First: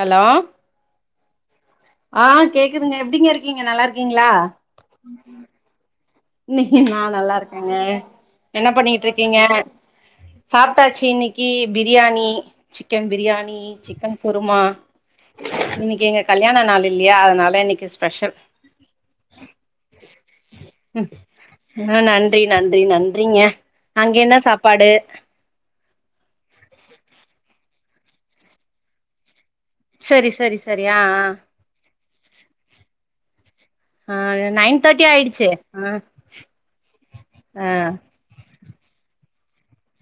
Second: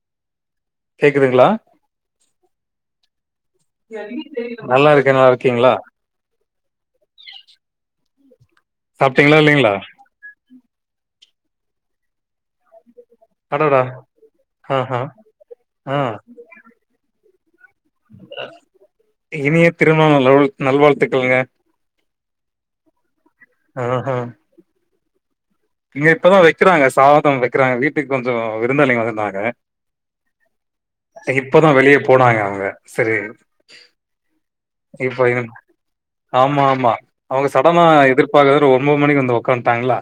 hello கேக்குதுங்களா ஆ கேக்குதுங்க எப்டிங்க இருக்கீங்க நல்லா இருக்கீங்ளா கீங்ளா நீ நா நல்லா இருக்கேங்க என்ன சாப்ட்டீங்களா பண்ணிட்டுருக்கீங்க இல்லைங்களா சாப்ட்டாச்சி இன்னக்கி ப்ரியாணி சிக்கன் பிரியாணி அடடா சிக்கன் குருமா ஆஹா ஆ இன்னக்கி எங்க கல்யாண நாள் இல்லையா அதனால இன்னக்கி ஸ் இனிய திருமண லெவல் நல்வாழ்த்துக்களுங்க ஆ நன்றி நன்றி நன்றிங்க ஆஹா அங்க என்ன சாப்பாடு இங்க இப்பதா வெக்கிறாங்க சாதோ வெக்கிறாங்க வீட்டுக்கு கொஞ்சோ விருந்தாளிங்க வந்திருந்தாங்க செரி செரி செரி ஆ இப்பதா வெளியே போனாங்க அவ்ங்க சரி ஆ நைன் தேர்ட்டி இப்ப ஆயிடுச்சு எனக் ஆ ஆமா ஆமா அவ்ங்க ஆ சடனா எதிர் ப எல்லாரு ஒன்பது மணிக்கு வந்து உக்காந்துட்டாங்கல்ல‌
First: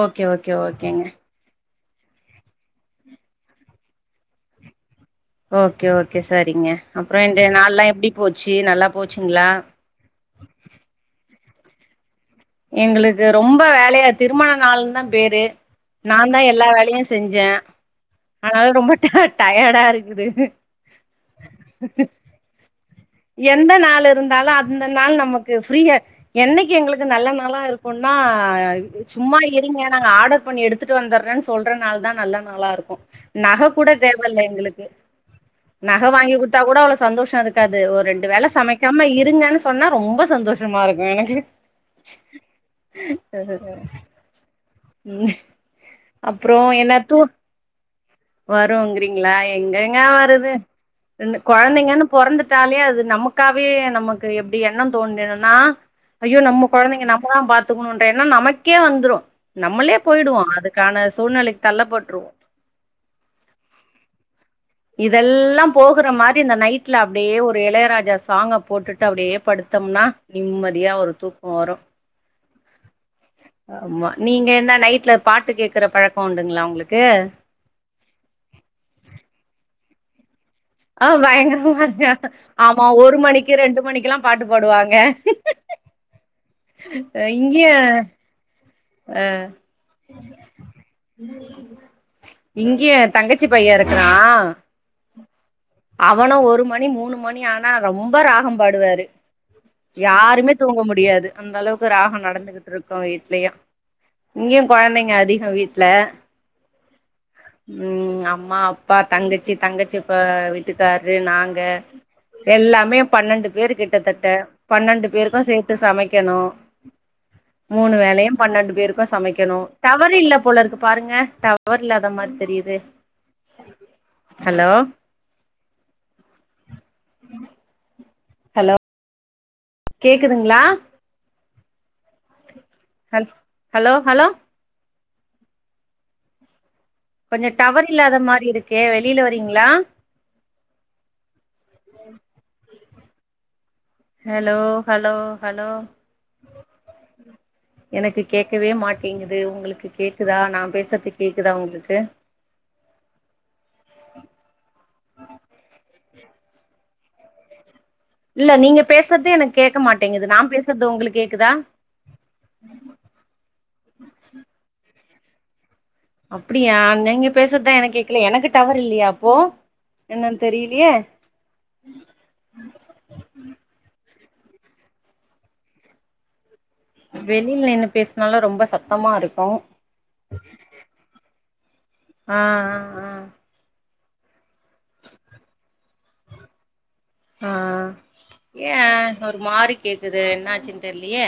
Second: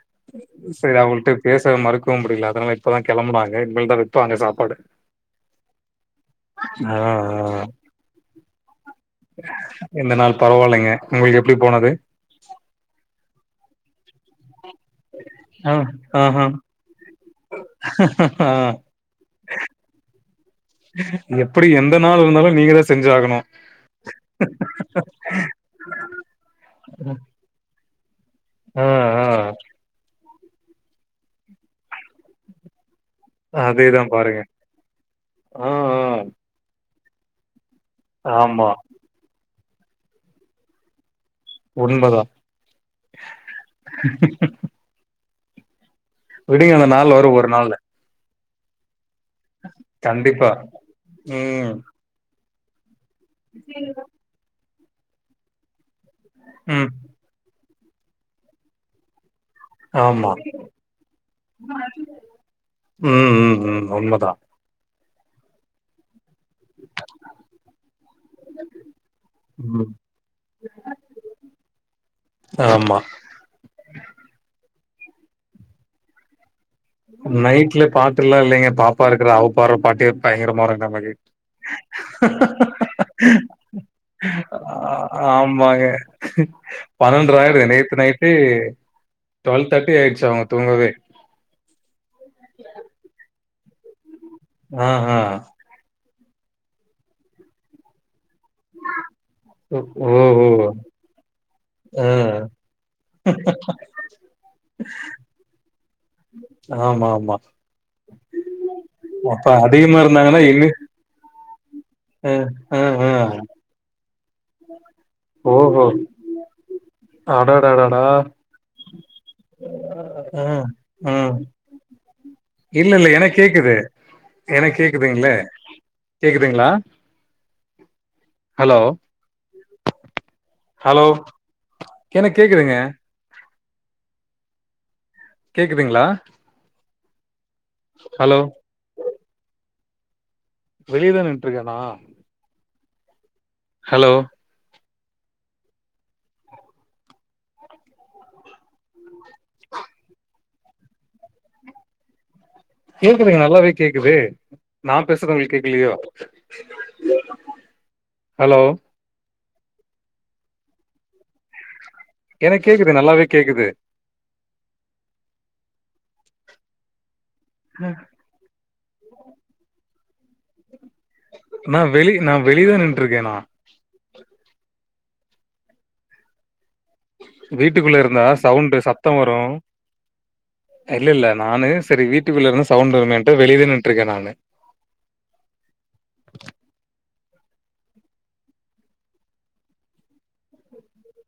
ஓகே ஓகே செரி ஓகேங்க அவங்கள்ட்ட பேச மறுக்கவு முடியல அதனால இப்பதா கெளம்புனாங்க இனிமேல்தா வெப்பாங்க சாப்பாடு ஓகே ஓகே சரிங்க ஆ அப்றோ இன்டய ஆ நாள்லா எப்டி போச்சு நல்லா போச்சுங்ளா இந்த நாள் பரவால்லைங்க உங்களுக்கு எப்டி போனது எங்களுக்கு ரொம்ப வேலையா திருமண நாள் தா பேரு ஆ நாந்தா ஆஹா எல்லா வேலயு செ செஞ்சே ஆ ஆனால ரொம்ப டய டய‌டா இருக்குது எப்டி எந்த நாள் இருந்தாலு நீங்க தா செஞ்சு ஆகணு எந்த நாள் இருந்தாலு அந்த நாள் நமக்கு ஃப்ரீயா என்னக்கீ எங்களுக்கு நல்ல நாளா இருக்குன்னா ஆ யோச்சு ஆ சும்மா இரிங்க நாங்க ஆடர் பண்ணி எடுத்துட்டு வந்துறேன்னு சொல்ற நாள் தா நல்ல நாளாருக்கு நக கூட அதேதா பாருங்க தேவயில்ல எங்களுக்கு ஆ நக வாங்கி குடுத் தா கூட அவ்ளோ சந்தோஷோ இருக்காது ஒரு ரெண்டு ஆ வேல ஆமா சமக்காம இருங்கன்னு சொ சொன்னா ரொம்ப சந்தோஷமாருக்கும் எனக்கு உண்மதா ம் அப்றோ விடுங்க அந்த என்னா நாள் தூ வரு ஒரு நாள்ல வருங்கிறீங்களா எங்கெங்க கண்டிப்பா வருது ரெண்டு ம் கொழந்தைங்கன்னு பொறந்துட்டாலே அது நமக் காவே நமக்கு எப்டி எண்ணோ தோண்டிடுன்னா ஐயோ நம்ம ம் கொழந்தைங்க நம்மதா பாத் த்துக்கணுங்ற எண்ணம் நமக்கே வந்துரு நம்மளே ஆமா போயிடுவோ அதுக்கான சூழ்நிலைக்கு தள்ளப்பட்டுருவோ ம் ம் ம் உண்மதா இதெல்லா போகுற மா தி இந்த நைட்ல அப்டியே ஒரு எளையராஜா சாங்க போட்டுட்டு அப்டியே ம் படுத்தோம்னா நிம்மதியா ஒரு தூக் கோ வரும் ஆமா ஆமா நீங்க என்ன நைட்ல பாட்டு கேக்குற பழக்க உண்டுங்களா உங்களுக்கு நைட்ல பாட்டுலா இல்லைங்க பாப்பா இருக்குறா அவ பாடுற பாட்டே பயங்கரமாருக் ஆ நமக்கு பயங்கரமா இருக்கு ஆமா ஒரு மணிக்கு ரெண்டு மணிக்குல்லா பாட்டு பாடுவாங்க ஆமாங்க பன்னெண்ட்ர ஆயிரு இங்கேயு நேத் நைட்டே டுவெல் தேட்டி ஆயிடுச்சு அவ்ங்க தூங்கவே இங்கயு ஏ தங்கச்சி பையே இருக்குறா ஆ ஹான் அவனு ஒரு மணி மூணு மணி ஆனா ரொம்ப ராகோ பாடுவாரு ஓ யாருமே ஓ தூங்க முடியாது அந்த அளவுக்கு ராகோ ஆ நடந்துகிட்டு இருக்கு வீட்லயு இங்கயு கொழந்தைங்க அதிகோ வீட்ல ஆமா ஆமா ம் அம்மா அப்பா அப்ப தங்கச்சி தங்கச்சி அதிகமா இப்ப இருந்தாங்கன்னா வீ இன்னு ட்டுகாரு நாங்க அ அ எல்லாமே அ பன்னெண்டு பேர் கிட்டத்தட்ட பன்னெண்டு பேருக்கு சேத்து ஓஹோ சமைக்கணு மூணு அடடடடா வேலையு பன்னெண்டு பேருக்கு சமைக்கணு டவர் இல்ல அ போல இருக்கு பாருங்க ம் டவர் டவர் இல்லாத மாரி தெரியுது இல்ல இல்ல எனக்கு கேக்குது ஹலோ எனக் கேக்குதுங்ளே கேக்குதுங்களா ஹலோ கேட்குதுங்களா ஹலோ எனக்கு கேக்குதுங்க ஹல் ஹலோ ஹலோ கேக்குதுங்களா கொஞ்ச டவர் இல்லாத ஹலோ மாரி இருக்கு வெளியில வரீங்களா வெளியதா நின்னுட்டு இருக்கே நா ஹலோ ஹலோ ஹலோ ஹலோ எனக்கு கேக்கவே மாட்டேங்குது உங்களுக்கு கேக்குதா நா பேசுறது கேக்குதா உங்களுக்கு கேக்குதுங்க நல்லாவே கேக்குது நான் பேசுறது உங்களுக்கு கேக்கலையா ஆ [unintelligible] இல்ல நீங்க பேசுறத எனக்கு கேட்க மாட்டேங்குது நா பேசுறது உங்களுக்கு கேக்குதா எனக்கு கேக்குது நல்லாவே கேக்குது அப்படியா நீங்க பேசுறதுதா எனக் கேக்கல எனக்கு டவர் இல்லையா அப்போ என்னன்னு தெரியலையே நா வெளி நா வெளியதா நின்னுடருக்கே நா வெளில நின்னு வீட்டுக்குள்ள இருந்தா பேசுனாலு ரொம்ப சவுண்டு சத்தமா சத்தோ வரு இருக்கு இல்ல இல்ல நானு சரி ஆ வீட்டுக்குள்ள இருந்து சவுண்ட் ஆ வருமேன்ட்டு வெளியதா நின்னுட்டு இருக்கே நானு ஆ ஏ ஒரு மாறி கேக்குது என்னாச்சுன்னு தெரிலையே